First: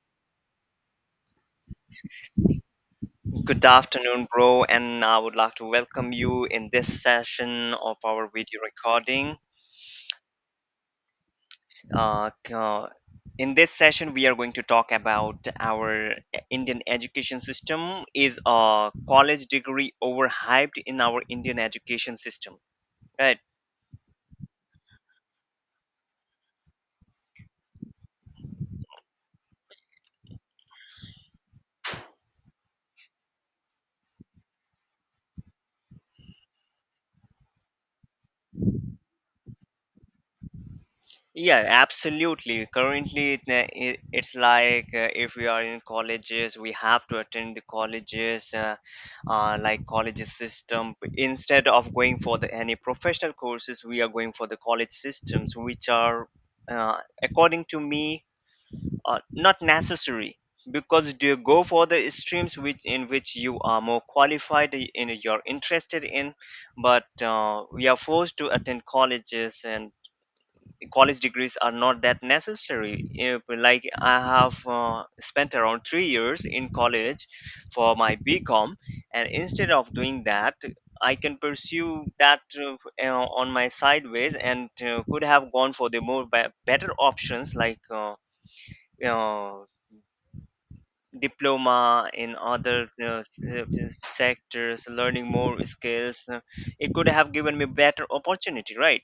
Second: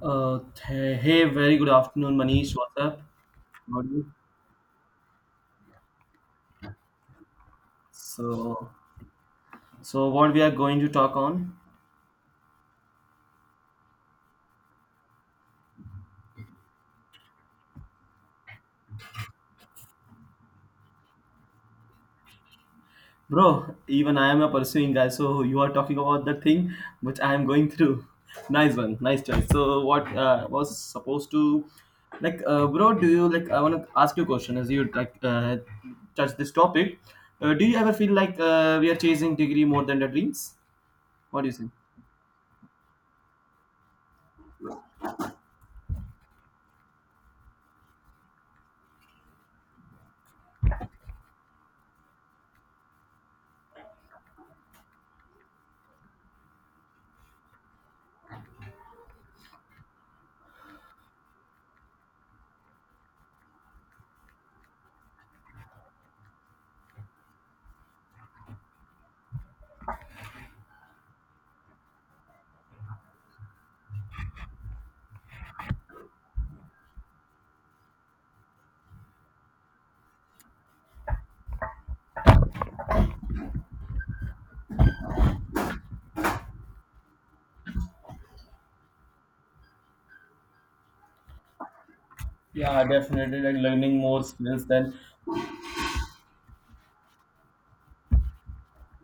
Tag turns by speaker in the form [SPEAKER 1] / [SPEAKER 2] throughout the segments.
[SPEAKER 1] Uh, Hey, very good afternoon, Manish. What's up?
[SPEAKER 2] Good
[SPEAKER 1] How are you?
[SPEAKER 2] afternoon, bro, and I would like to welcome you in this session of our video
[SPEAKER 1] So,
[SPEAKER 2] recording.
[SPEAKER 1] so what we are going to talk on,
[SPEAKER 2] Uh, c- uh, in this session, we are going to talk about our Indian education system. Is a college degree overhyped in our Indian education system? Right.
[SPEAKER 1] bro? Even I am a pursuing guy, so you are talking about that thing which I am going through. Nice one, nice choice. So, what was supposed to, like, bro? Do you like? I want to ask you a question as you like touch this topic. Do you ever feel like we are chasing degree more than the dreams? What do you
[SPEAKER 2] Yeah,
[SPEAKER 1] think?
[SPEAKER 2] absolutely. Currently, it's like if we are in colleges, we have to attend the colleges, like colleges system. Instead of going for the any professional courses, we are going for the college systems, which are, uh, according to me, not necessary because you go for the streams which in which you are more qualified in you're interested in, but we are forced to attend colleges, and college degrees are not that necessary. Like I have spent around 3 years in college for my bcom, and instead of doing that, I can pursue that on my sideways, and could have gone for the more better options like uh, diploma in
[SPEAKER 1] Yeah,
[SPEAKER 2] other
[SPEAKER 1] definitely. Like learning more skills
[SPEAKER 2] sectors,
[SPEAKER 1] than
[SPEAKER 2] learning more skills. Uh, it could have given me better opportunity, right?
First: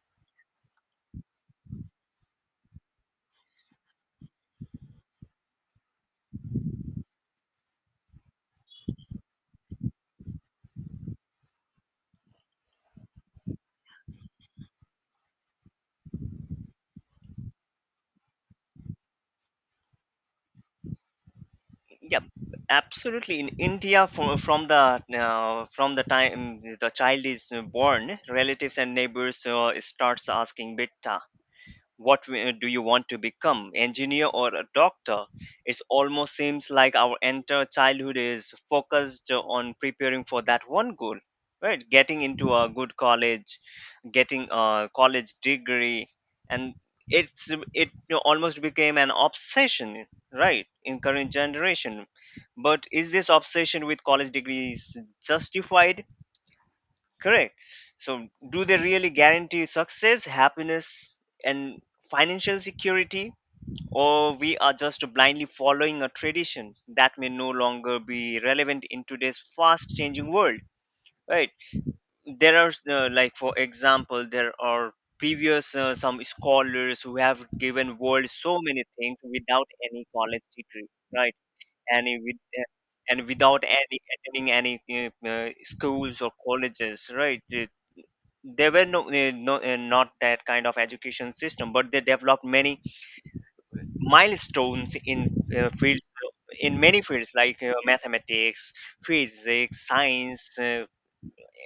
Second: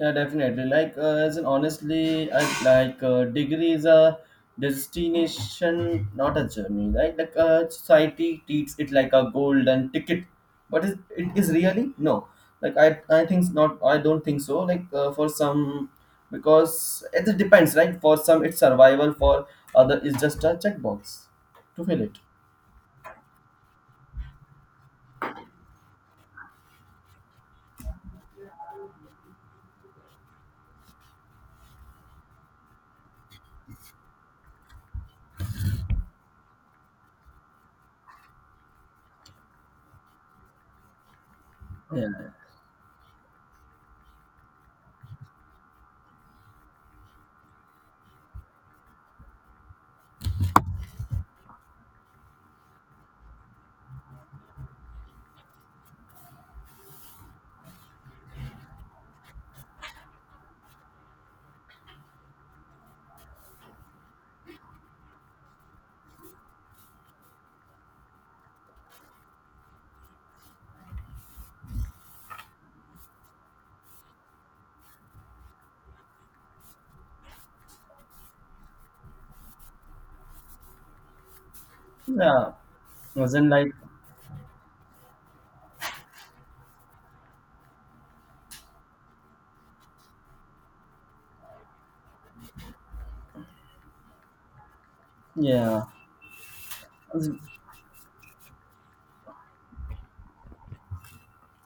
[SPEAKER 1] yeah, definitely. Like, as an honestly, I like degree is a destination, not a journey. Right? Like, society treats it like a golden ticket, but is it is really no. Like, I think not. I don't think so. Like, for some, because it depends, right? For some, it's survival. For other, it's just a checkbox to fill it.
[SPEAKER 2] Yeah, absolutely. In India, from the from the time the child is born, relatives and neighbors starts asking Bitta, do you want to become, engineer or a doctor? It almost seems like our entire childhood is focused on preparing for that one goal, right?
[SPEAKER 1] Yeah.
[SPEAKER 2] Getting into a good college, getting a college degree, and it almost became an obsession, right, in current generation. But is this obsession with college degrees justified? Correct. So do they really guarantee success, happiness, and financial security, or we are just blindly following a tradition that may no longer be relevant in today's fast changing world? Right. There are like, for example, there are previous some scholars who have given world so many things without any college degree, right? And it with
[SPEAKER 1] Yeah.
[SPEAKER 2] and
[SPEAKER 1] As in,
[SPEAKER 2] without
[SPEAKER 1] like
[SPEAKER 2] any attending any schools or colleges, right? There were no, no not that kind of education system, but they developed many milestones in
[SPEAKER 1] yeah.
[SPEAKER 2] field, in many fields like mathematics, physics, science,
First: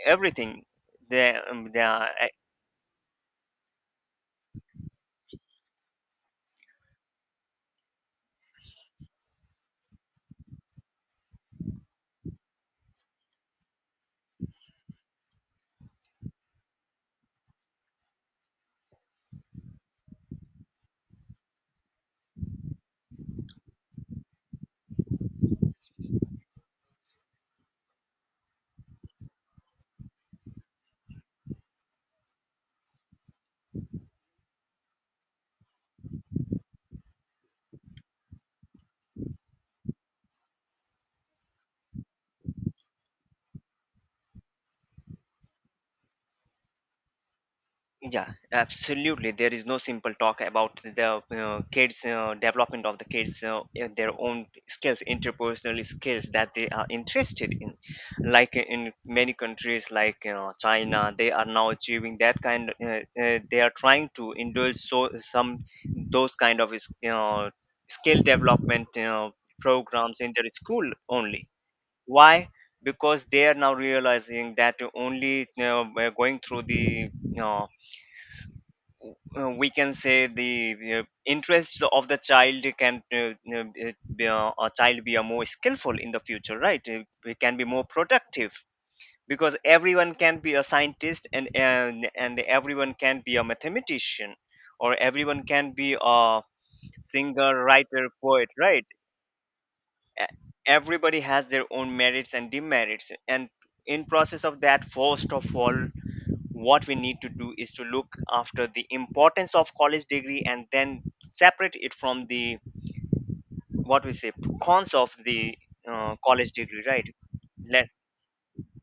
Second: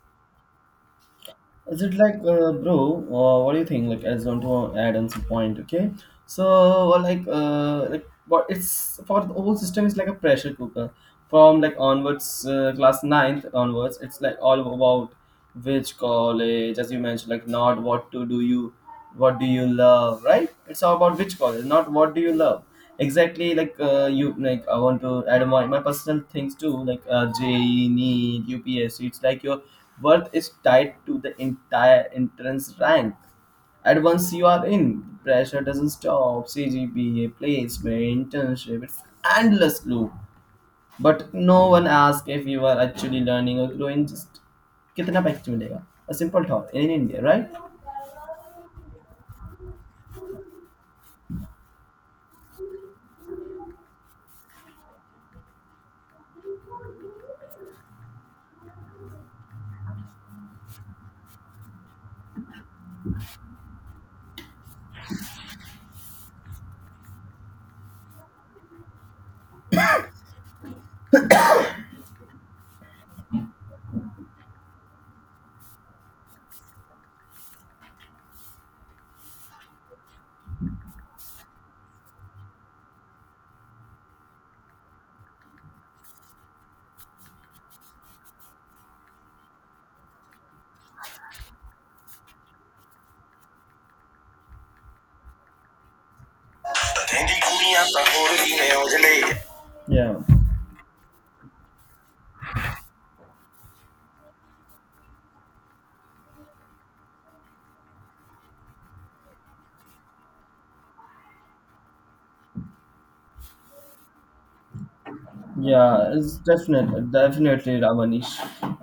[SPEAKER 2] everything. They,
[SPEAKER 1] Is
[SPEAKER 2] they
[SPEAKER 1] it
[SPEAKER 2] are.
[SPEAKER 1] like, bro? What do you think? Like, I just want to add on some point, okay? So, well, like, what it's for the whole system is like a pressure cooker. From like onwards, class ninth onwards, it's like all about which college, as you mentioned, like not what to do you what do you love, right? It's all about which college, not what do you love exactly. Like you like, I want to add my personal things too, like JEE, need ups. It's like your worth is tied to the entire entrance rank. At once you are in, pressure doesn't stop: cgpa, placement, internship. It's endless loop, but no one asks if you are actually learning or growing. Just कितना package मिलेगा, a simple thought in India, right?
[SPEAKER 2] Yeah, absolutely. There is no simple talk about the kids' development of the kids, in their own skills, interpersonal skills that they are interested in. Like in many countries, like you know, China, they are now achieving that kind. They are trying to indulge so some those kind of you know, skill development, you know, programs in their school only. Why? Because they are now realizing that only you know, by going through the you know, we can say the interest of the child can be a child be a more skillful in the future, right? We can be more productive because everyone can be a scientist, and everyone can be a mathematician, or everyone can be a singer, writer, poet, right?
[SPEAKER 1] Yeah.
[SPEAKER 2] E- Everybody has their own merits and demerits, and in process of that, first of all, what we need to do is to look after the importance of college degree, and then separate it from the what we say cons of the
[SPEAKER 1] Yeah, it's
[SPEAKER 2] college degree,
[SPEAKER 1] definitely
[SPEAKER 2] right?
[SPEAKER 1] definitely
[SPEAKER 2] Let,
[SPEAKER 1] Ramanish.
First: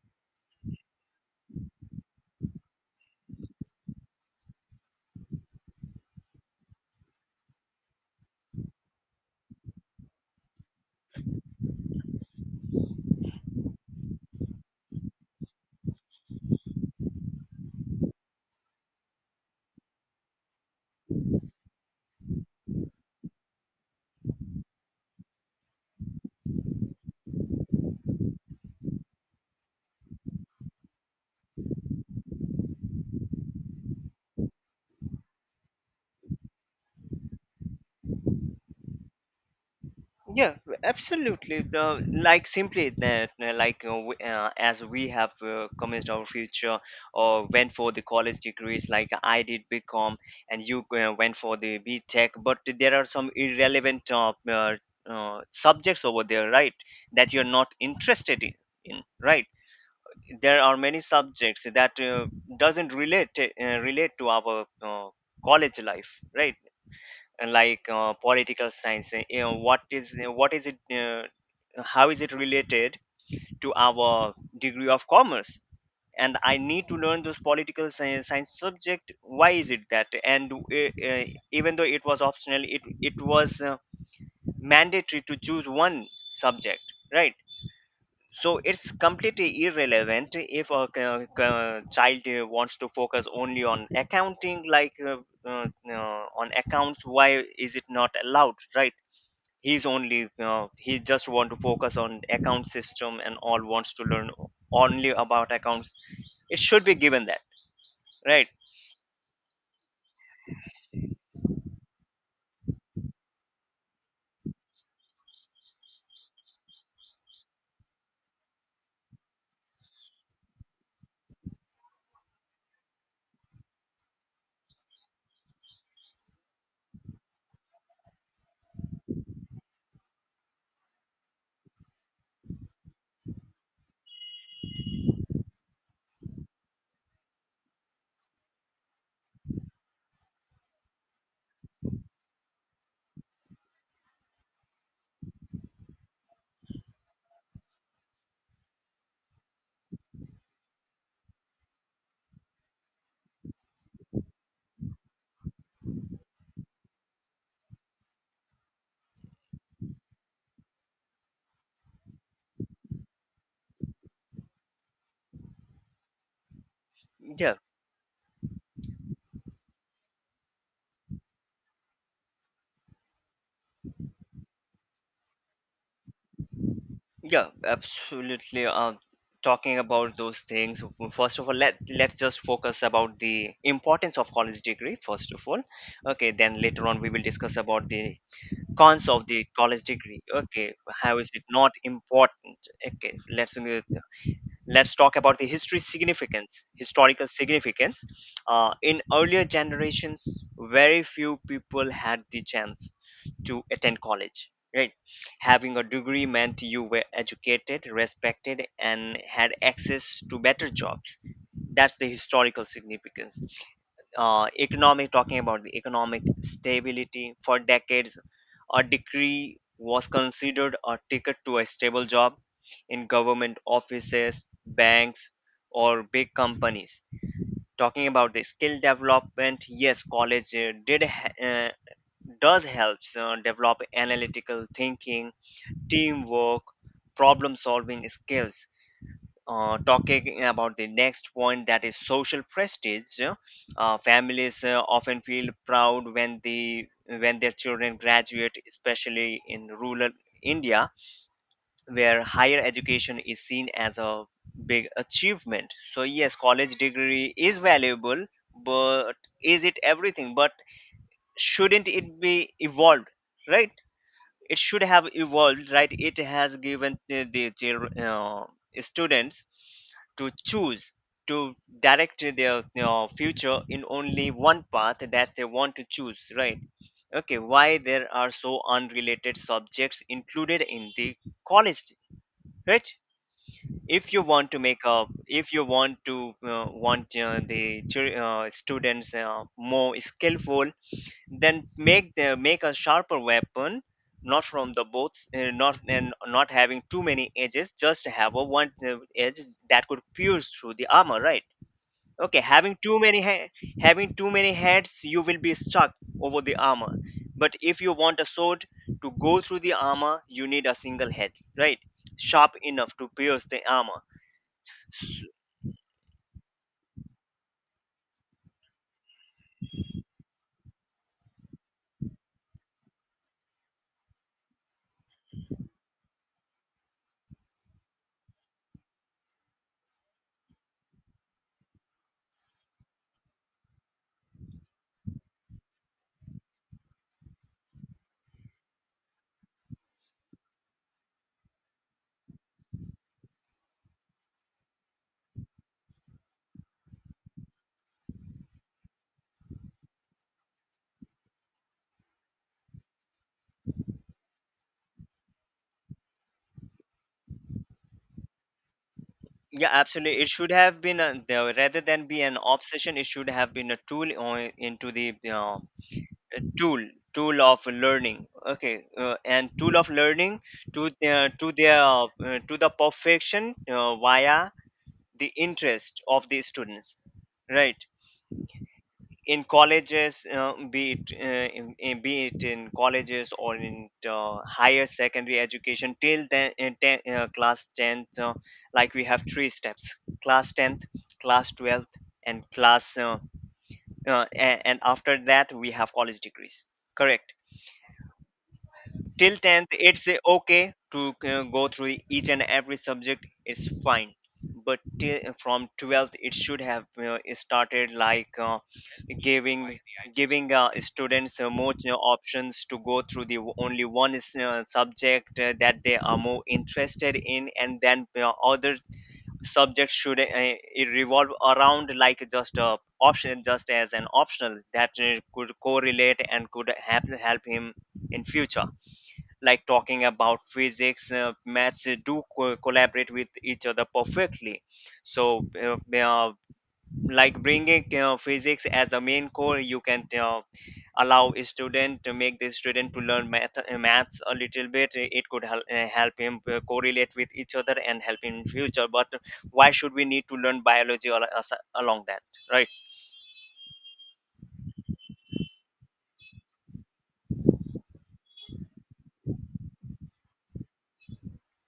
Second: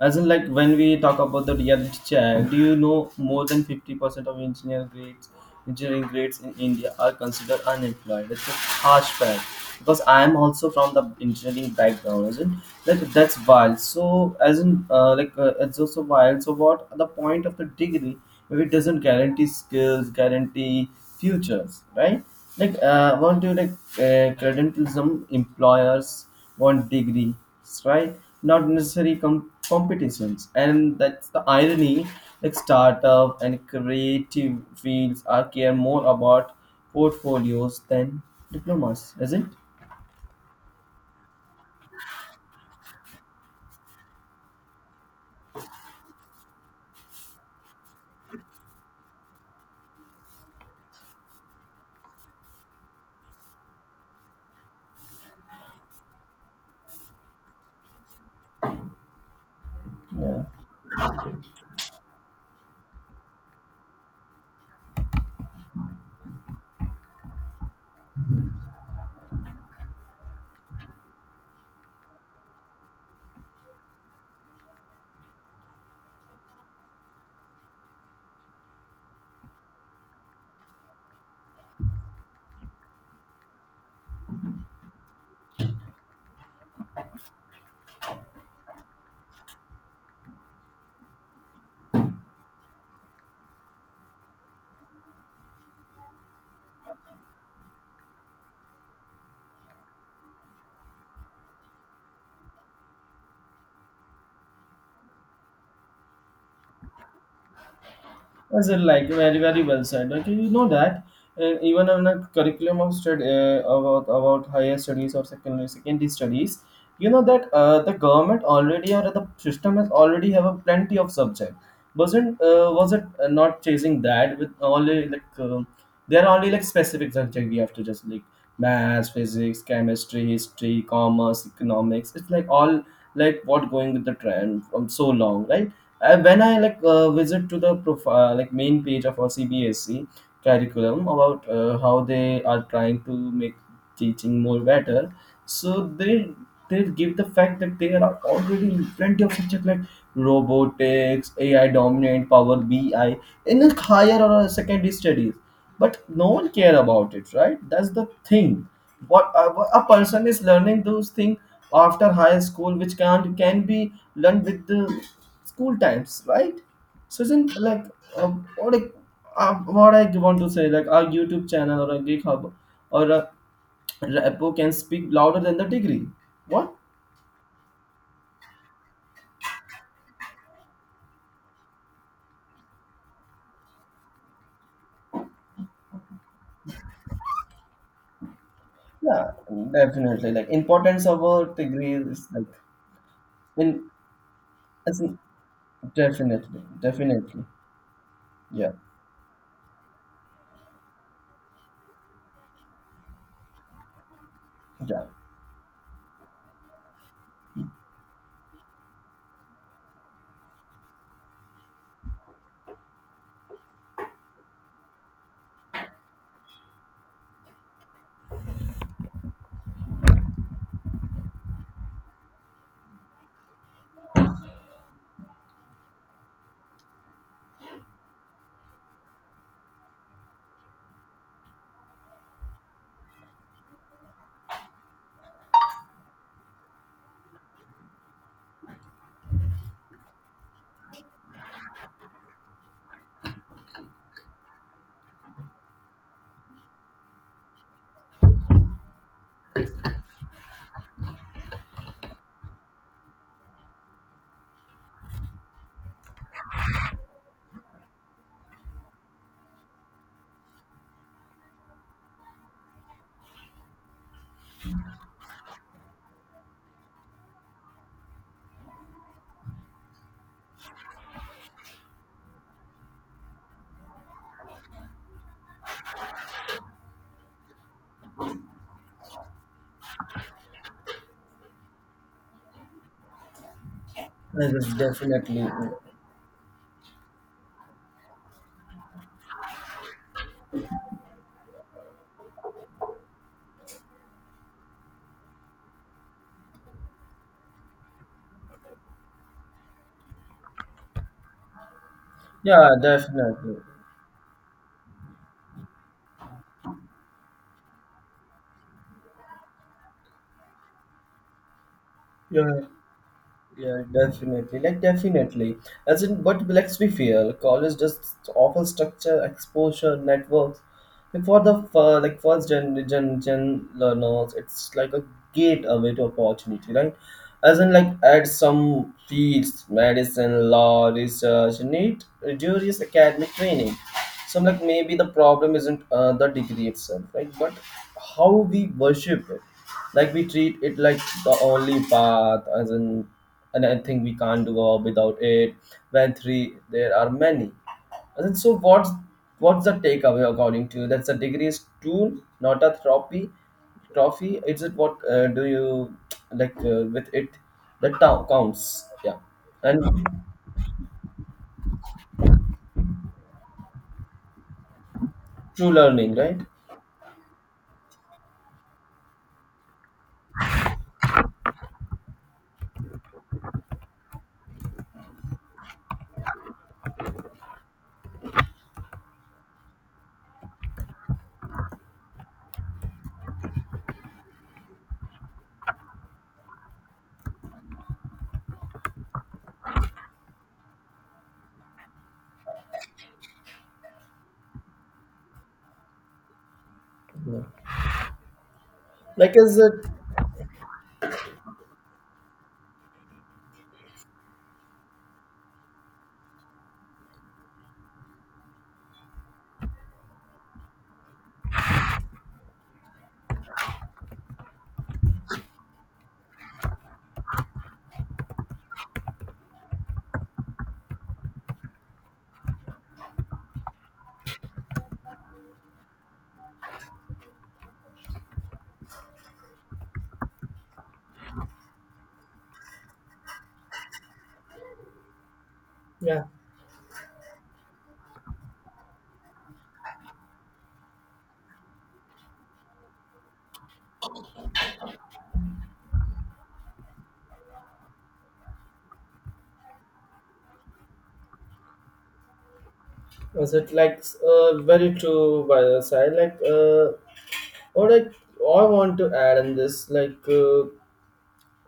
[SPEAKER 1] As in, like when we talk about the reality check, do you know more than 50% of engineer grades, engineering grades in India are considered unemployed? It's a harsh fact because I am also from the engineering background, isn't that? That's wild. So as in, like it's also wild. So what the point of the degree if it doesn't guarantee skills, guarantee futures, right? Like, want to like credentialism employers? Want degrees, right? Not necessary competitions. And that's the irony. Like startup and creative fields are care more about portfolios than diplomas, isn't it?
[SPEAKER 2] yeah, absolutely the, like simply that like as we have commenced our future or went for the college degrees, like I did bcom, and you went for the btech, but there are some irrelevant subjects over there, right? That you're not interested in, right.
[SPEAKER 1] Yeah.
[SPEAKER 2] There are many subjects that doesn't relate relate to our college life, right. And like political science, you know what is, what is it how is it related to our degree of commerce, and I need to learn those science subject. Why is it that? And uh, uh, even though it was optional, it was mandatory to choose one subject, right? So it's completely irrelevant if a child wants to focus only on accounting, like uh, on accounts, why is it not allowed, right? He's only he just want to focus on account system and all, wants to learn only about accounts. It should be given that, right.
[SPEAKER 1] As in, like very well said. Like you know that even on a curriculum of stud about higher studies or secondary studies, you know that the government already or the system has already have a plenty of subject. Wasn't was it not chasing that with only like there are only like specific subject we have to just like maths, physics, chemistry, history, commerce, economics. It's like all like what going with the trend from so long, right? When I like visit to the profile like main page of our CBSE curriculum about how they are trying to make teaching more better, so they give the fact that there are already plenty of subject like robotics, AI dominant, Power BI in a higher or a secondary studies, but no one care about it, right? That's the thing, what a person is learning those things after high school, which can be learned with the school times, right? So
[SPEAKER 2] Yeah.
[SPEAKER 1] isn't like uh, what I, what I want to say like our YouTube channel or a GitHub or a repo can speak louder than the degree, what?
[SPEAKER 2] Yeah, absolutely. Talking about those things, first of all, let's just focus about the importance of college degree first of all. Okay, then later on we will discuss about the cons of
[SPEAKER 1] Yeah,
[SPEAKER 2] the college degree.
[SPEAKER 1] definitely. Like
[SPEAKER 2] Okay,
[SPEAKER 1] importance
[SPEAKER 2] how
[SPEAKER 1] of
[SPEAKER 2] is
[SPEAKER 1] a
[SPEAKER 2] it not
[SPEAKER 1] degree is like
[SPEAKER 2] important? Okay,
[SPEAKER 1] when
[SPEAKER 2] let's
[SPEAKER 1] it's
[SPEAKER 2] talk about the history
[SPEAKER 1] definitely
[SPEAKER 2] significance, historical
[SPEAKER 1] definitely,
[SPEAKER 2] significance.
[SPEAKER 1] yeah,
[SPEAKER 2] In earlier generations, very few people had the chance to attend college, right.
[SPEAKER 1] yeah.
[SPEAKER 2] Having a degree meant you were educated, respected, and had access to better jobs. That's the historical significance. Economic, talking about the economic stability. For decades, a degree was considered a ticket to a stable job in government offices, banks, or big companies. Talking about the skill development, yes, college does helps develop analytical thinking, teamwork, problem solving skills. Talking about the next point, that is social prestige. Uh, families often feel proud when the when their children graduate, especially in rural India, where higher education is seen as a big achievement. So yes, college degree is valuable, but is it everything? But shouldn't it be evolved? Right, it should have evolved, right. It has given the students to choose, to direct their you know, future in only one path that they want to choose, right. Okay, why there are so unrelated subjects included in the college, right? If you want
[SPEAKER 1] Yes,
[SPEAKER 2] to
[SPEAKER 1] yes,
[SPEAKER 2] make a,
[SPEAKER 1] definitely.
[SPEAKER 2] if you want to want the students more skillful, then make a sharper weapon, not from the both not, and not having too many edges, just have a one edge that could pierce through the armor, right? Okay,
[SPEAKER 1] Yeah,
[SPEAKER 2] having too many
[SPEAKER 1] definitely.
[SPEAKER 2] having too many heads, you will be stuck over the armor. But if you want a sword to go through the armor, you need a single head, right? Sharp
[SPEAKER 1] Yeah,
[SPEAKER 2] enough to pierce the
[SPEAKER 1] yeah,
[SPEAKER 2] armor.
[SPEAKER 1] definitely. Like
[SPEAKER 2] S-
[SPEAKER 1] definitely. As in, but let's be fair. College just offer structure, exposure, networks, and for the like first gen learners, it's like a gateway to opportunity, right? As in, like add some fields, medicine, law, research, need reduces academic training. So like maybe the problem isn't the degree itself, right? But how we worship it, like we treat it like the only path, as in, and I think we can't go without it. When three, there are many. And then, so what's the takeaway according to you? That's a degree is tool, not a trophy. Trophy. Is it what do you like with it? The town counts. Yeah,
[SPEAKER 2] yeah,
[SPEAKER 1] and
[SPEAKER 2] absolutely, it should have been a, the, rather than be an obsession, it should have been a tool on, into the you know,
[SPEAKER 1] true learning, right?
[SPEAKER 2] a tool, tool of learning. Okay, and tool of learning to their, to their to the perfection via the interest of the students, right. In colleges be it be it in colleges or in higher secondary education till then in ten, class 10th, like we have three steps: class 10th, class 12th, and class and after that we have college degrees, correct.
[SPEAKER 1] Yeah. Like
[SPEAKER 2] Till
[SPEAKER 1] is
[SPEAKER 2] 10th
[SPEAKER 1] it
[SPEAKER 2] it's okay to go through each and every subject, it's fine. But till, from 12th it should have started like giving giving students more you know, options to go through the only one is, subject that they are more interested in, and then other subjects should it revolve around like just a option, just as an optional that could correlate and could help, help him in future. Like talking about physics, maths, do collaborate with each other perfectly. So
[SPEAKER 1] yeah.
[SPEAKER 2] like bringing physics as a main core, you can allow a student to make the student to learn math maths a little bit. It could help, help him correlate with each other and help him in future. But why should we need to learn biology along that, right?
[SPEAKER 1] Is it like very true by the side? Like what I want to add in this, like uh,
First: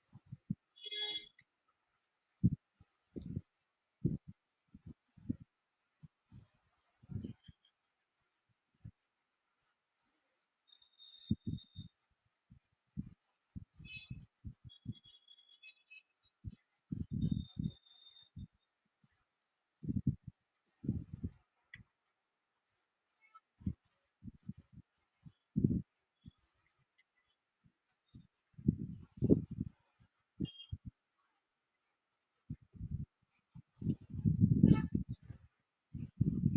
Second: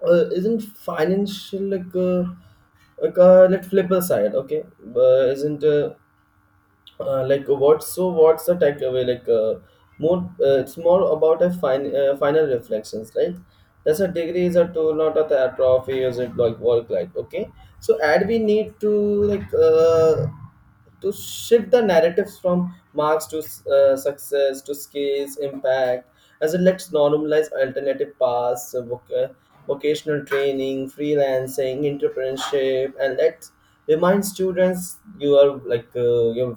[SPEAKER 1] uh, isn't financial like. Like let's flip aside, okay. Isn't Like what, so what's the takeaway like more it's more about a final reflections, right? That's a degree is a tool, not a trophy. Is it like work like? Okay, so and we need to like to shift the narratives from marks to success to skills impact. As in, let's normalize alternative paths, vocational training, freelancing, entrepreneurship. And let's remind students, you are like your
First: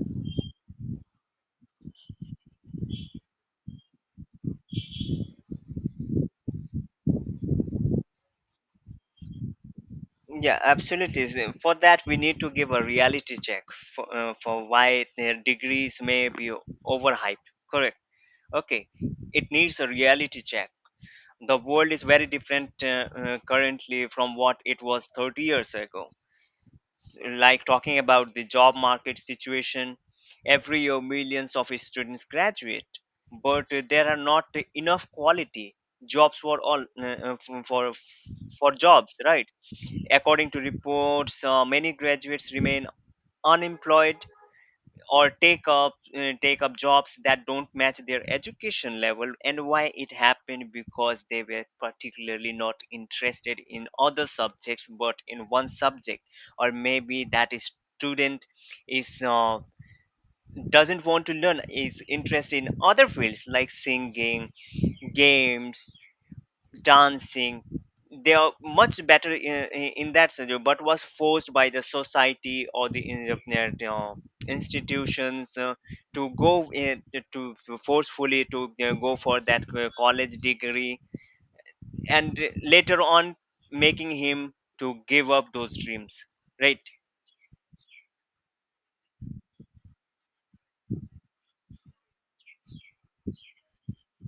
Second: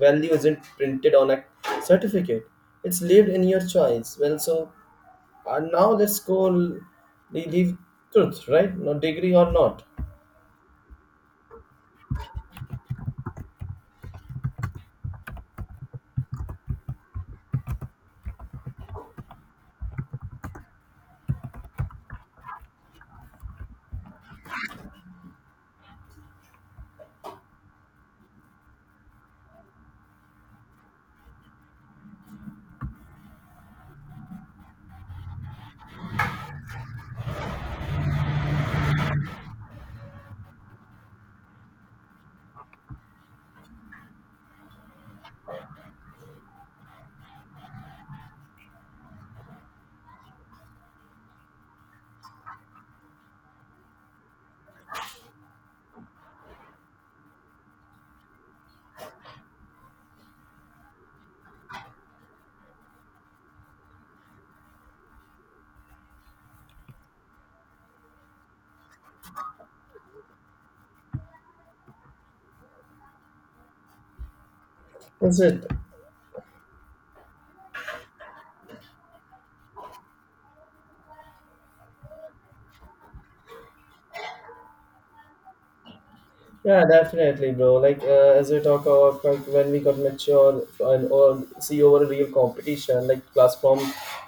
[SPEAKER 1] value isn't printed on a certificate, it's lived in your choice. Well, so now let's leave truth, right? No degree or not.
[SPEAKER 2] Yeah, absolutely. So for that, we need to give a reality check for why their degrees may be overhyped. Correct. Okay. It needs a reality check. The world is very different currently from what it was 30 years ago. Like talking about the job market situation, every year millions of students graduate, but there are not enough quality jobs for all for jobs, right? According to reports, many graduates remain unemployed, or take up jobs that don't match their education level. And why it happened? Because they were particularly not interested in other subjects but in one subject, or maybe that is student is doesn't want to learn, is interested in other fields like singing, games, dancing. They are much better in that scenario, but was forced by the society or the you know,
[SPEAKER 1] Is
[SPEAKER 2] institutions
[SPEAKER 1] it
[SPEAKER 2] to go in, to forcefully to go for that college degree, and later on making him to give up those dreams, right.
[SPEAKER 1] yeah, definitely, bro. Like as we talk about, like when we got mature and or see over a real competition like class from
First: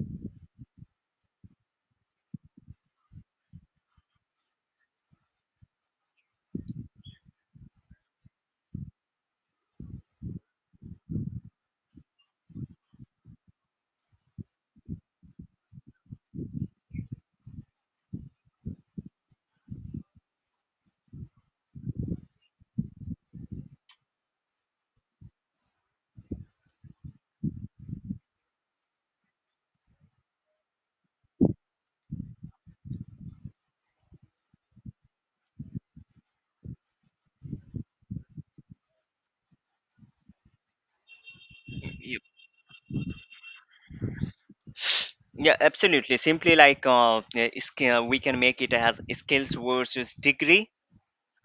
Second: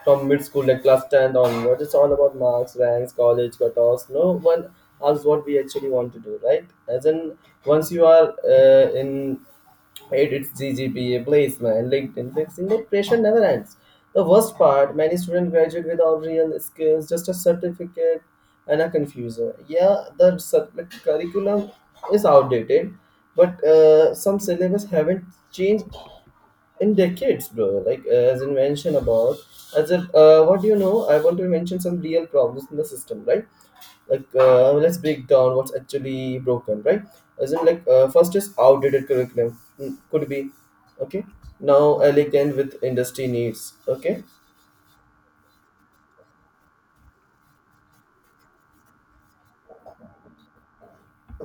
[SPEAKER 1] from mid school, like class 10 onwards, it's all about marks, ranks, college cutoffs. No one asks what we actually want to do, right? As in, once you are in edits, GGPA, placement, LinkedIn, fixing, but pressure never ends. The worst part, many students graduate without real skills, just a certificate and a confuser. Yeah, the curriculum is outdated, but some syllabus haven't changed in decades, bro. Like as I mentioned about, as if what do you know? I want to mention some real problems in the system, right? Like let's break down what's actually broken, right? As in like first is outdated curriculum. Mm, could be okay. Now
[SPEAKER 2] Yep.
[SPEAKER 1] elegant with industry needs, okay.
[SPEAKER 2] Yeah, absolutely. Simply we can make it as skills versus degree.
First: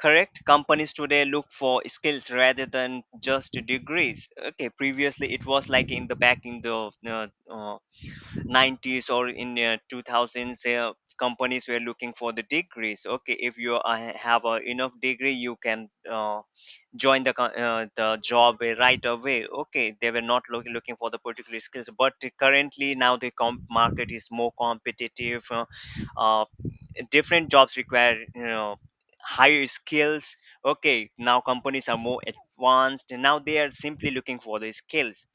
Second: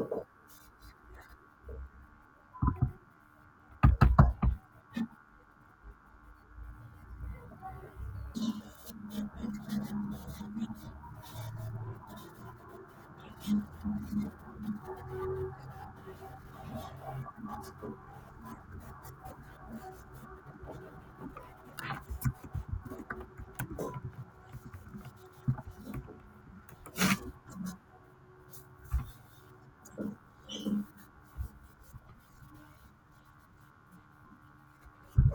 [SPEAKER 2] Correct. Companies today look for skills rather than just degrees. Okay, previously it was like in the back in the 90s or in 2000s, companies were looking for the degrees. Okay, if you have a enough degree, you can join the the job right away. Okay, they were not looking for the particular skills, but currently now the comp market is more competitive. Uh, Different jobs require, you know, higher skills. Okay, now companies are more advanced and now they are simply looking for the skills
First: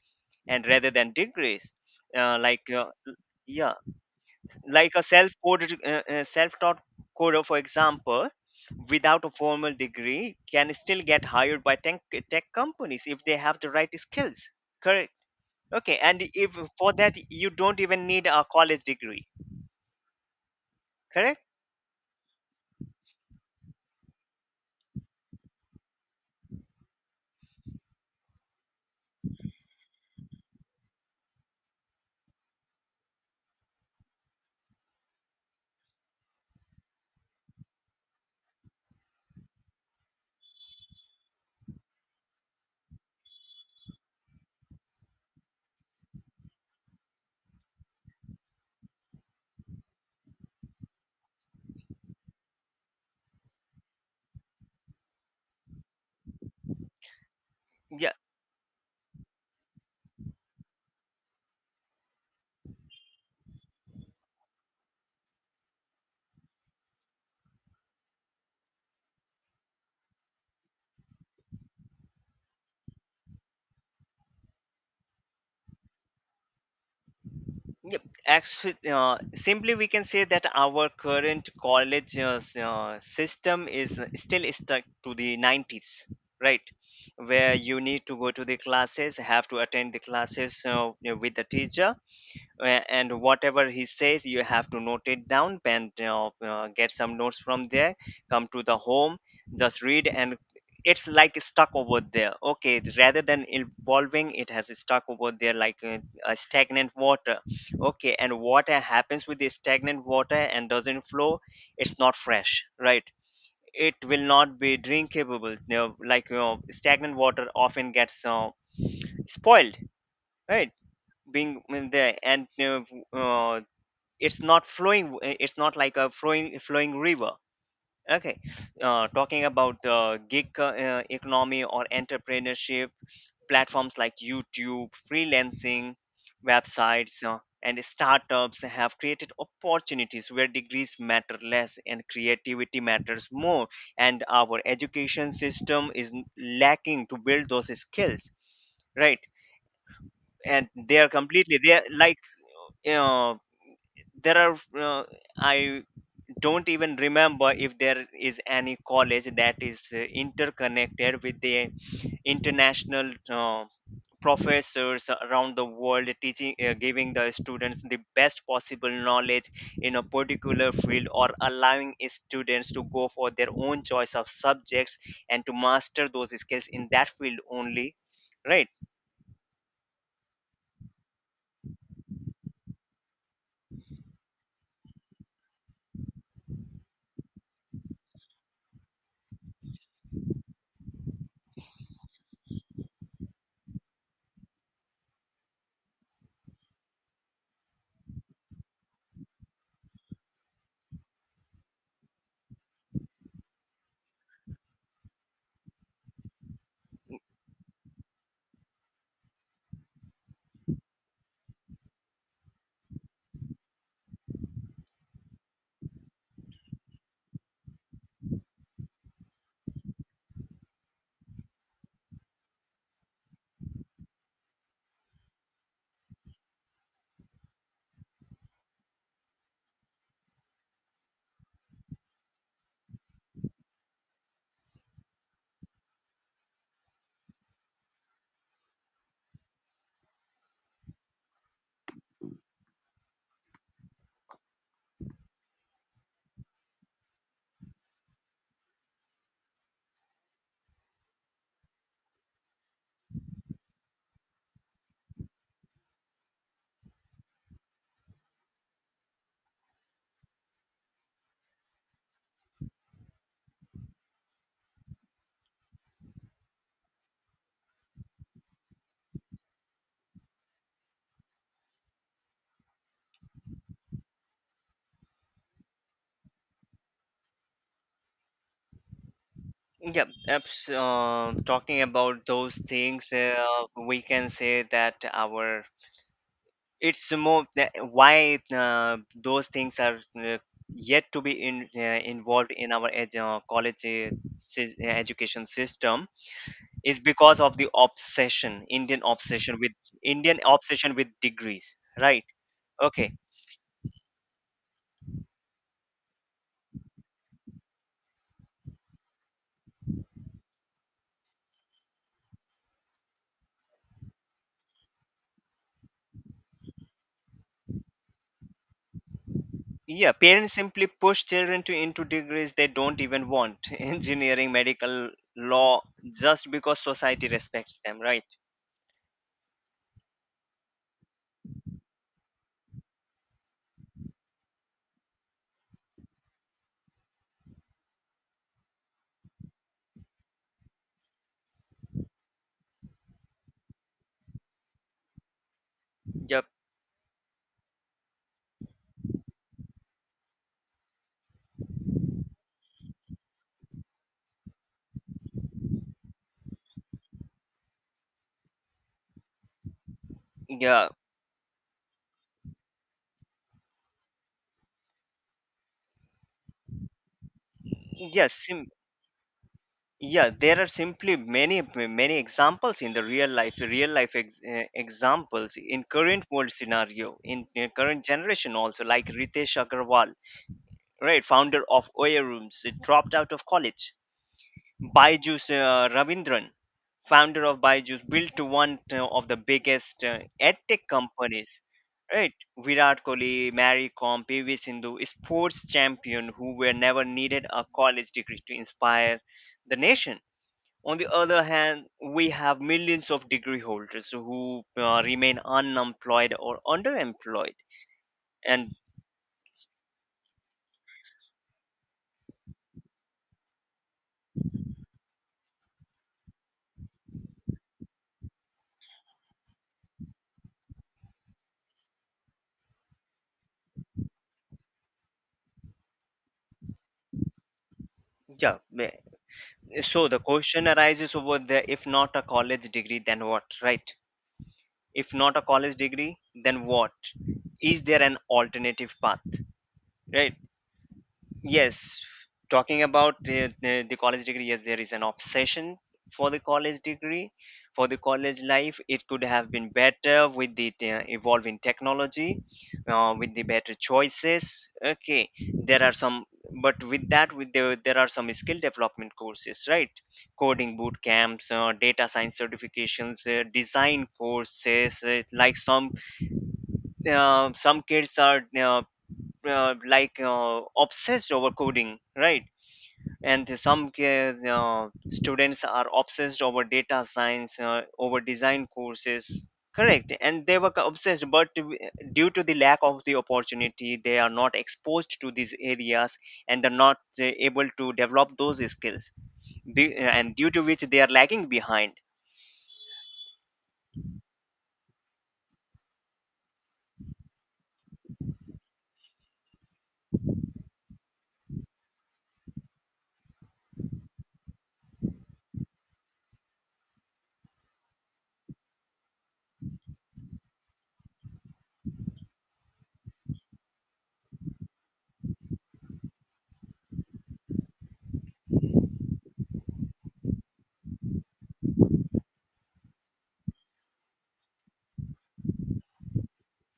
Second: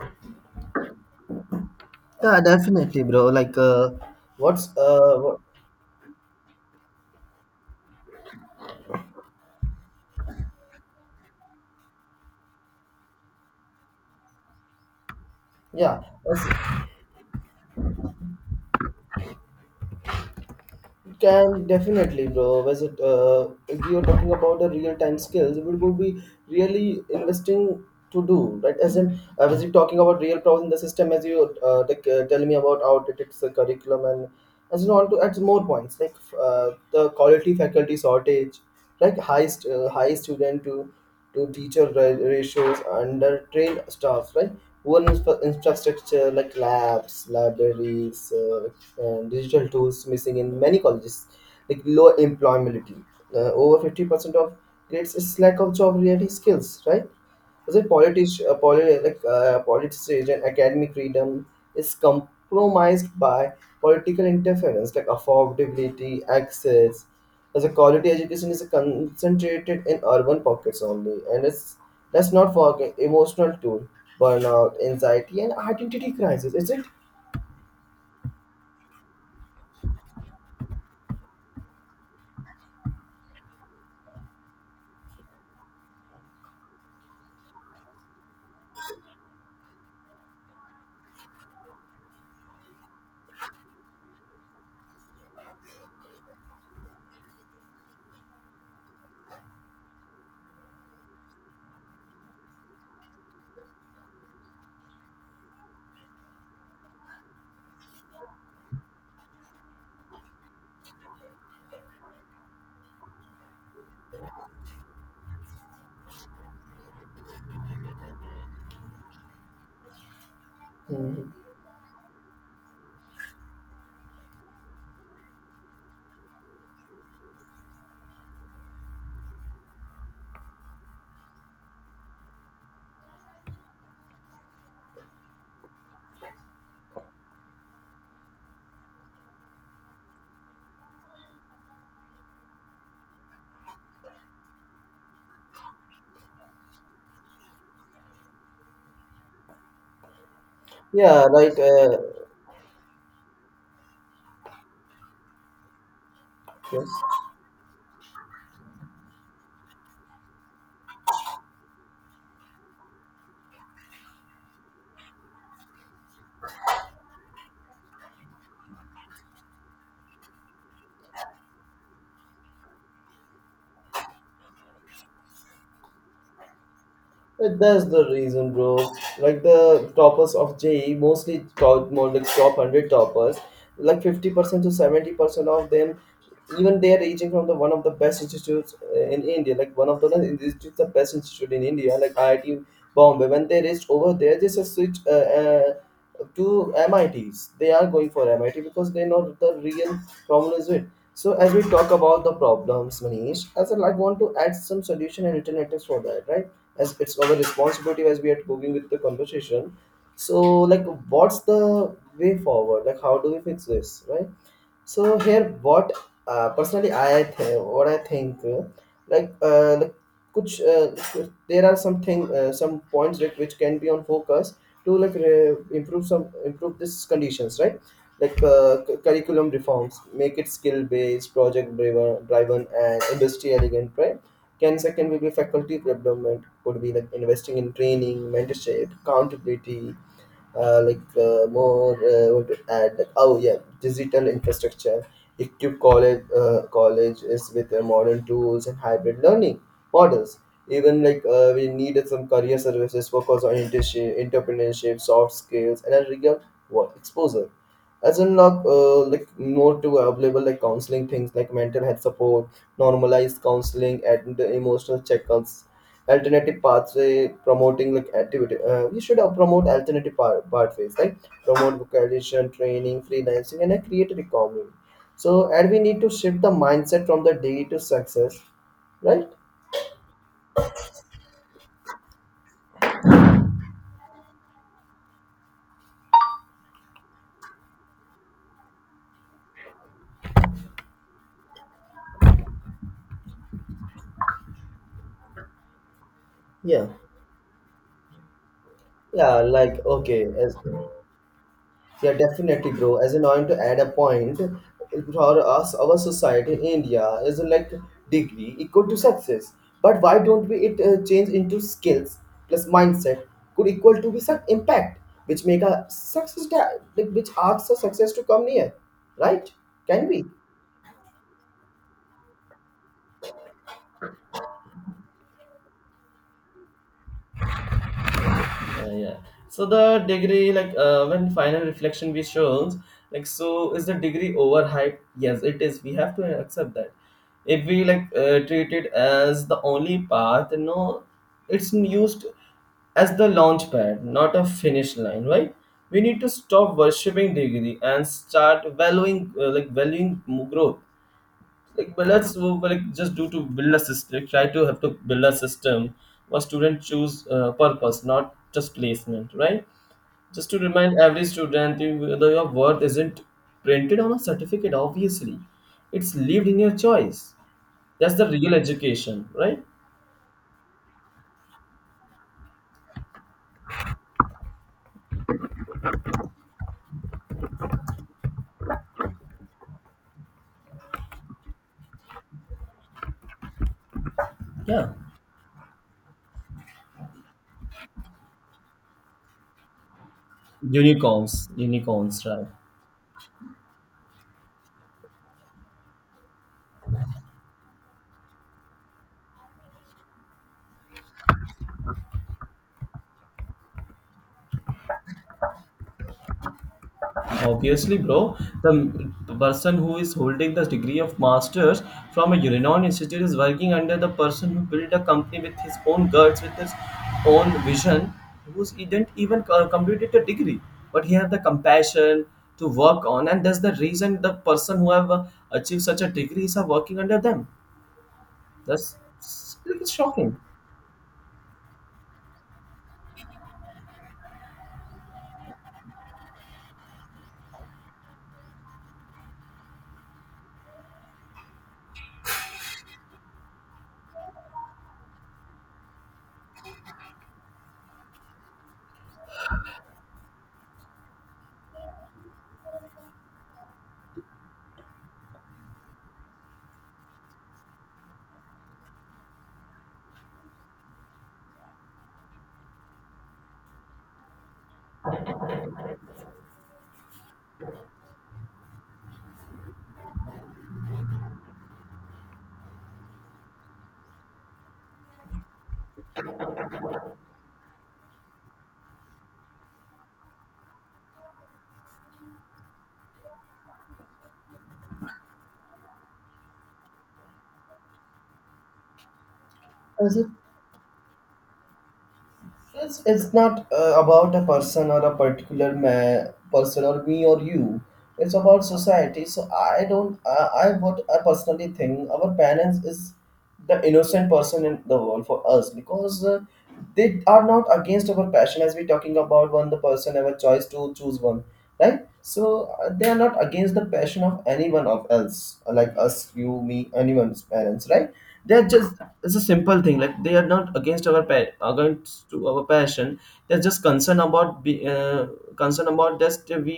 [SPEAKER 2] and rather than degrees, uh,
[SPEAKER 1] Yeah,
[SPEAKER 2] like uh,
[SPEAKER 1] definitely, bro. Like,
[SPEAKER 2] yeah.
[SPEAKER 1] what's
[SPEAKER 2] Like a self coded self taught coder, for example, without a formal degree can still get hired by tech companies if they have the right skills. Correct. Okay,
[SPEAKER 1] yeah.
[SPEAKER 2] and if
[SPEAKER 1] That's
[SPEAKER 2] for that you don't even need a college degree. Correct.
[SPEAKER 1] can definitely, bro. Was it? If you're talking about the real-time skills, it would be really investing to do, right? As in, was you talking about real problems in the system? As you like, tell me about outdated curriculum. And as in on to add more points like the quality faculty shortage, like high student to teacher ratios and train staffs, right? One infrastructure like labs, libraries, and digital tools missing in many colleges, like low employability. Over 50% of grades is lack of job ready skills, right? Is it politics, like, politicization academic freedom is compromised by political interference, like affordability, access. As a quality education is concentrated in urban pockets only, and it's let's not forget emotional tool, burnout, anxiety, and identity crisis. Is it?
[SPEAKER 2] Yep, actually, simply we can say that our current college system is still stuck to the 90s, right? Where you need to go to the classes, have to attend the classes, you know, with the teacher, and whatever he says you have to note it down and, you know, get some notes from there, come to the home, just read, and it's like stuck over there. Okay, rather than evolving, it has stuck over there like a stagnant water. Okay, and what happens with the stagnant water and doesn't flow? It's not fresh, right? It will not be drinkable. You know, like, you know, stagnant water often gets spoiled, right? Being in there and know, uh, it's not flowing. It's not like a flowing river. Okay. Talking about the gig economy or entrepreneurship, platforms like YouTube, freelancing websites, and startups have created opportunities where degrees matter less and creativity matters more, and our education system is lacking to build those skills, right? And they are
[SPEAKER 1] Yeah, right.
[SPEAKER 2] completely, they are like, uh, there are, uh, I don't even
[SPEAKER 1] Yes.
[SPEAKER 2] remember if there is any college that is interconnected with the international professors around the world, teaching, giving the students the best possible knowledge in a particular field, or allowing students to go for their own choice of subjects and to master those skills in that field
[SPEAKER 1] But that's
[SPEAKER 2] only,
[SPEAKER 1] the reason,
[SPEAKER 2] right?
[SPEAKER 1] bro. Like the toppers of JE, mostly top, more like top hundred toppers, like 50% to 70% of them, even they are aging from the one of the best institutes in India, like one of the institutes, the best institute in India, like IIT Bombay. When they reached over there, they just switch. Uh, to MITs. They are going for MIT because they know the real problem is with. So as we talk about the problems, Manish, as I like want to add some solution and alternatives for that, right? As it's our responsibility as we are going with the conversation. So like, what's the way forward? Like, how do we fix this, right? So here, what personally I think, like कुछ- there are some thing, some points that which can be on focus to like improve some improve these conditions, right? Like curriculum reforms, make it skill based, driven and industry elegant, right? Can second will be faculty development, could be like investing in training, mentorship, accountability, like more what to add like oh yeah digital infrastructure equip colleges with modern tools and hybrid learning models. Even we needed some career services focus on internship, entrepreneurship, soft skills and a real work exposure. As in like more to available like counseling things like mental health support, normalized counseling and the emotional checkups. Alternative pathway promoting like activity, we should promote alternative pathways like promote vocation training, freelancing and a creative economy. So and we need to shift the mindset from the day to success, right?
[SPEAKER 2] Talking about those things, we can say that our— it's more that why those things are yet to be involved in our college education system
[SPEAKER 1] Yeah,
[SPEAKER 2] is because of the obsession, Indian
[SPEAKER 1] yeah,
[SPEAKER 2] obsession with—
[SPEAKER 1] like okay
[SPEAKER 2] Indian
[SPEAKER 1] as.
[SPEAKER 2] obsession with degrees,
[SPEAKER 1] Yeah,
[SPEAKER 2] right?
[SPEAKER 1] definitely, bro.
[SPEAKER 2] Okay.
[SPEAKER 1] As in, I want to add a point for us. Our society in India is like degree equal to success. But why don't we it change into skills plus mindset, could equal to be such impact, which make a success that like, which asks a success to come near, right? Can
[SPEAKER 2] Yeah,
[SPEAKER 1] we?
[SPEAKER 2] parents simply push children to into degrees they don't even want, engineering, medical, law, just because society respects them, right?
[SPEAKER 1] Yeah. So the degree, when final reflection we shows, like so is the degree overhyped? Yes, it is. We have to accept that. If we treat it as the only path, no, it's used as the launch pad, not a finish line, right? We need to
[SPEAKER 2] Yep.
[SPEAKER 1] stop worshipping degree and start valuing valuing growth. Like but let's wo- but, like just do to build a system, like, try to have to build a system where students choose purpose, not just placement, right? Just to
[SPEAKER 2] Yeah.
[SPEAKER 1] remind every student, you- the your worth isn't printed on a certificate. Obviously, it's lived in your choice. That's the
[SPEAKER 2] Yes.
[SPEAKER 1] real education, right?
[SPEAKER 2] Yeah, there are simply many examples in the real life, examples in current world scenario, in, current generation also, like Ritesh Agarwal, right, founder of Oya Rooms, dropped out of college.
[SPEAKER 1] Yeah.
[SPEAKER 2] Byju's, Ravindran, founder of Byju's, built one of the biggest edtech
[SPEAKER 1] Unicorns,
[SPEAKER 2] companies,
[SPEAKER 1] unicorns,
[SPEAKER 2] right.
[SPEAKER 1] right?
[SPEAKER 2] Virat Kohli, Mary Kom, PV Sindhu, sports champion, who were never needed a college degree to inspire the nation. On the other hand, we have millions of degree holders who remain unemployed or underemployed.
[SPEAKER 1] Obviously, bro,
[SPEAKER 2] And
[SPEAKER 1] the person who is holding the degree of master's from a renowned institute is working under the person who built a company with his own guts, with his own vision, who didn't even completed a degree, but he had the compassion to work on, and that's the reason the person who have achieved such a degree is working under them.
[SPEAKER 2] yeah,
[SPEAKER 1] That's
[SPEAKER 2] ma—
[SPEAKER 1] It's
[SPEAKER 2] so the
[SPEAKER 1] shocking.
[SPEAKER 2] question arises over there, if not a college degree, then what, right? If not a college degree, then what? Is there an alternative path, right? Yes, talking about the college degree, yes, there is an obsession for the college degree, for the college life. It could have been better with the evolving technology, with the better choices. Okay, there are some, but with that, with the, there are some skill development courses, right? Coding boot camps, data science certifications, design courses. Like some kids are obsessed over coding, right? And some students are obsessed over data science, over design courses. Correct. And they were obsessed, but due to the lack of the opportunity, they are not exposed to these areas and are not able to develop those skills.
[SPEAKER 1] Is it?
[SPEAKER 2] And due to which, they are lagging behind
[SPEAKER 1] It's not about a person or a person or me or you. It's about society. So I don't. I What I personally think, our parents is the innocent person in the world for us, because they are not against our passion. As we talking about one, the person have a choice to choose one, right? So they are not against the passion of anyone of else like us, you, me, anyone's parents, right? They're just, it's a simple thing, like they are not against our pa- against to our passion. They're just concerned about just we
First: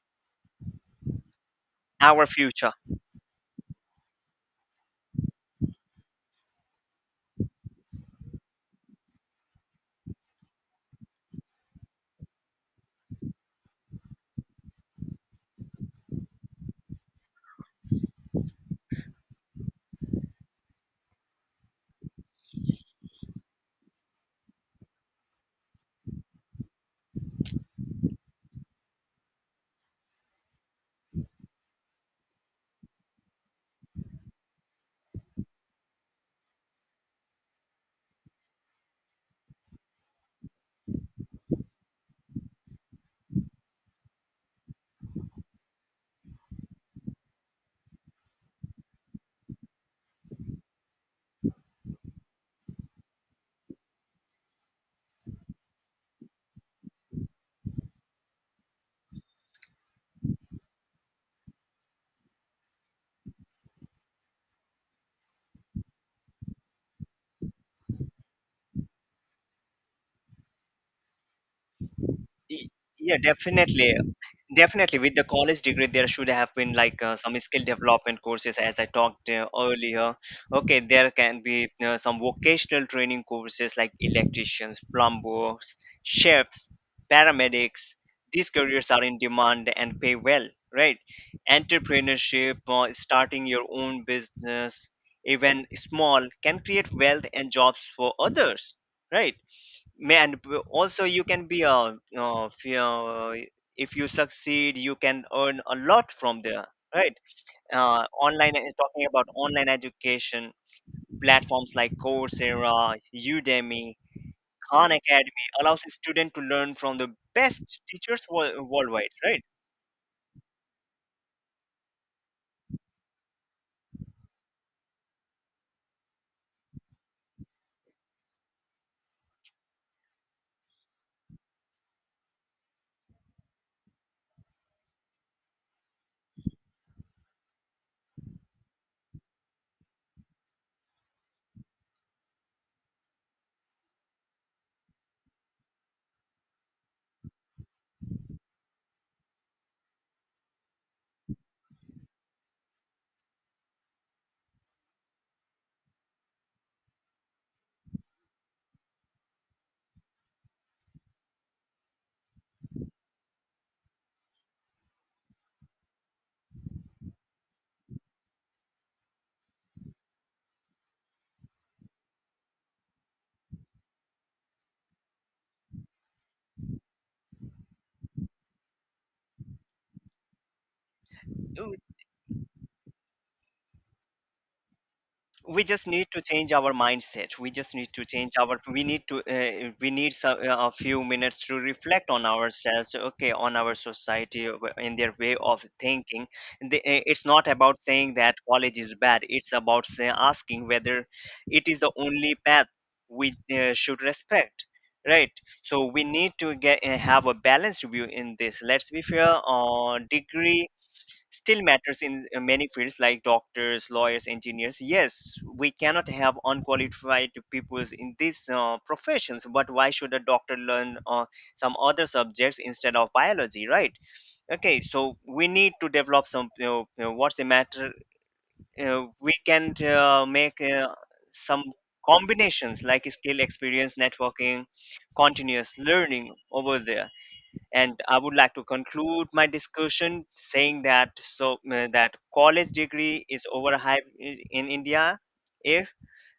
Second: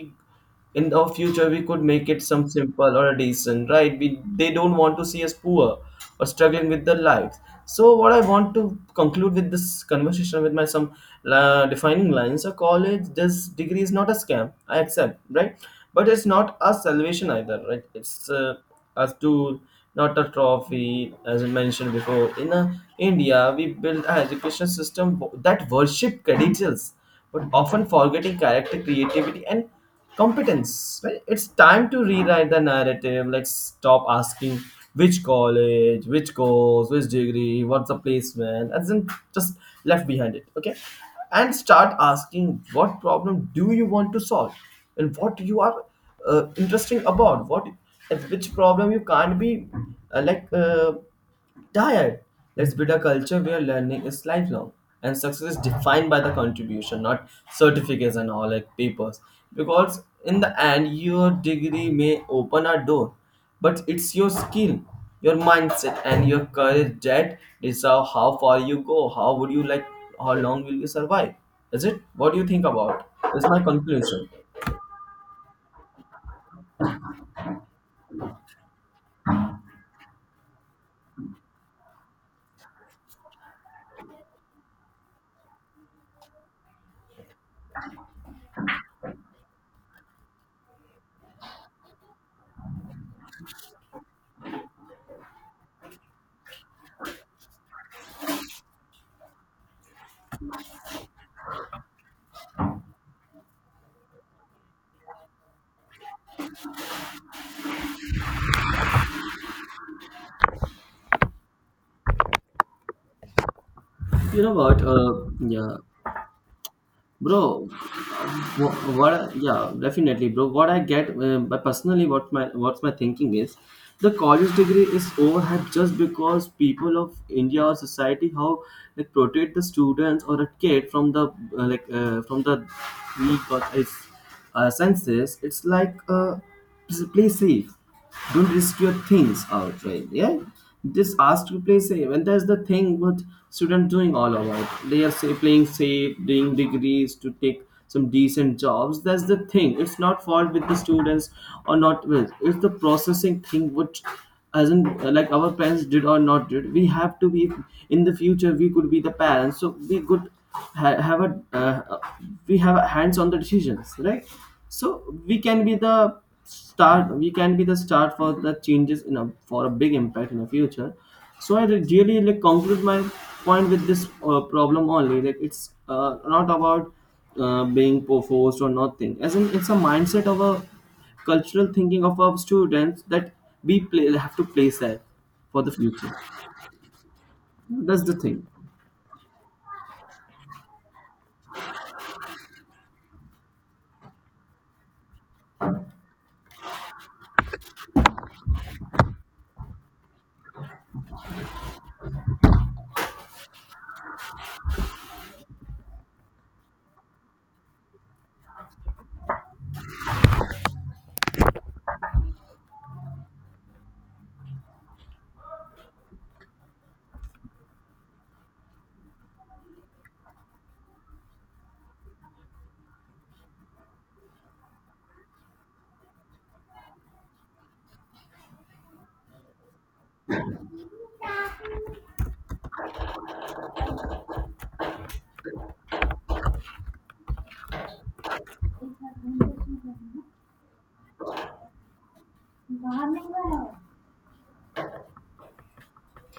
[SPEAKER 1] in our future we could make it
[SPEAKER 2] our
[SPEAKER 1] some
[SPEAKER 2] future.
[SPEAKER 1] simple or a decent, right? We, they don't want to see us poor or struggling with their lives. So what I want to conclude with this conversation with my some defining lines: a college this degree is not a scam, I accept, right? But it's not a salvation either, right? It's a tool, not a trophy. As I mentioned before, in India we built an education system that worship credentials, but often forgetting character, creativity and competence, right? It's time to rewrite the narrative. Let's stop asking which college, which course, which degree, what's the placement, and then just left behind it, okay? And start asking what problem do you want to solve, and what you are interesting about what, and which problem you can't be uh, like uh, tired. Let's build a culture where learning is lifelong and success is defined by the contribution, not certificates and all like papers. Because in the end, your degree may open a door, but it's your skill, your mindset, and your courage that decide how far you go. How would you like? How long will you survive? Is it? What do you think
[SPEAKER 2] Y—
[SPEAKER 1] about?
[SPEAKER 2] Yeah,
[SPEAKER 1] That's my
[SPEAKER 2] definitely.
[SPEAKER 1] conclusion.
[SPEAKER 2] Definitely, with the college degree, there should have been like some skill development courses, as I talked earlier. Okay, there can be some vocational training courses like electricians, plumbers, chefs, paramedics. These careers are in demand and pay well, right? Entrepreneurship, starting your own business, even small, can create wealth and jobs for others, right? Also you can be a— you, if you if you succeed, you can earn a lot from there, right? Talking about online education, platforms like Coursera, Udemy,
[SPEAKER 1] You know what?
[SPEAKER 2] Khan
[SPEAKER 1] Uh,
[SPEAKER 2] Academy
[SPEAKER 1] yeah,
[SPEAKER 2] allows a student to learn from the
[SPEAKER 1] bro.
[SPEAKER 2] best teachers worldwide, right?
[SPEAKER 1] Yeah, definitely, bro, what I get, but personally what my what's my thinking is the college degree is overhyped, just because people of India or society how like protect the students or a kid from the from the weak or is senses. It's play safe. Don't risk your things out, right? Yeah, just ask to play safe, and that's the thing what students doing all about. They are say playing safe, doing degrees to take some decent jobs. That's the thing. It's not fault with the students or not with. It's the processing thing which as in like our parents did or not did, we have to be in the future, we could be the parents, so we could have a we have a hands on the decisions, right? So we can be the start, we can be the start for the changes in a for a big impact in the future. So I really really, like conclude my point with this problem only, like it's not about forced or nothing. As in, it's a mindset of a cultural thinking of our students that we play, have to place that for
[SPEAKER 2] We
[SPEAKER 1] the
[SPEAKER 2] just need
[SPEAKER 1] future.
[SPEAKER 2] to change our mindset. We just need
[SPEAKER 1] That's
[SPEAKER 2] to
[SPEAKER 1] the
[SPEAKER 2] change
[SPEAKER 1] thing.
[SPEAKER 2] our— we need to we need some, a few minutes to reflect on ourselves, okay, on our society, in their way of thinking. The, it's not about saying that college is bad, it's about say, asking whether it is the only path we should respect, right? So we need to get have a balanced view in this. Let's be fair on degree. Still matters in many fields like doctors, lawyers, engineers. Yes, we cannot have unqualified peoples in these professions, but why should a doctor learn some other subjects instead of biology, right? Okay, so we need to develop some, you know, what's the matter? We can make some combinations like skill, experience, networking, continuous learning over there. And I would like to conclude my discussion saying that, so that college degree is overhyped in India. If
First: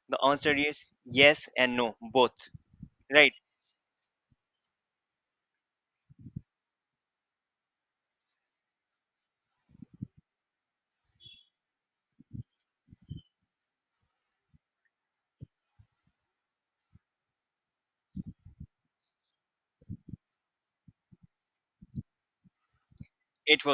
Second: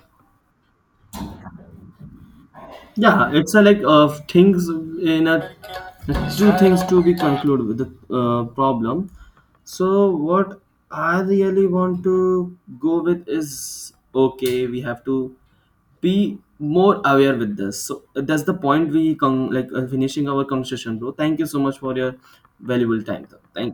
[SPEAKER 2] the answer is yes and no both,
[SPEAKER 1] Yeah,
[SPEAKER 2] right?
[SPEAKER 1] it's a things in a two things to be concluded with the problem. So what I really want to go with is, okay, we have to be more aware with this. So that's the point we finishing our conversation, bro. Thank you so much for your valuable time. Though. Thank
[SPEAKER 2] It
[SPEAKER 1] you.
[SPEAKER 2] was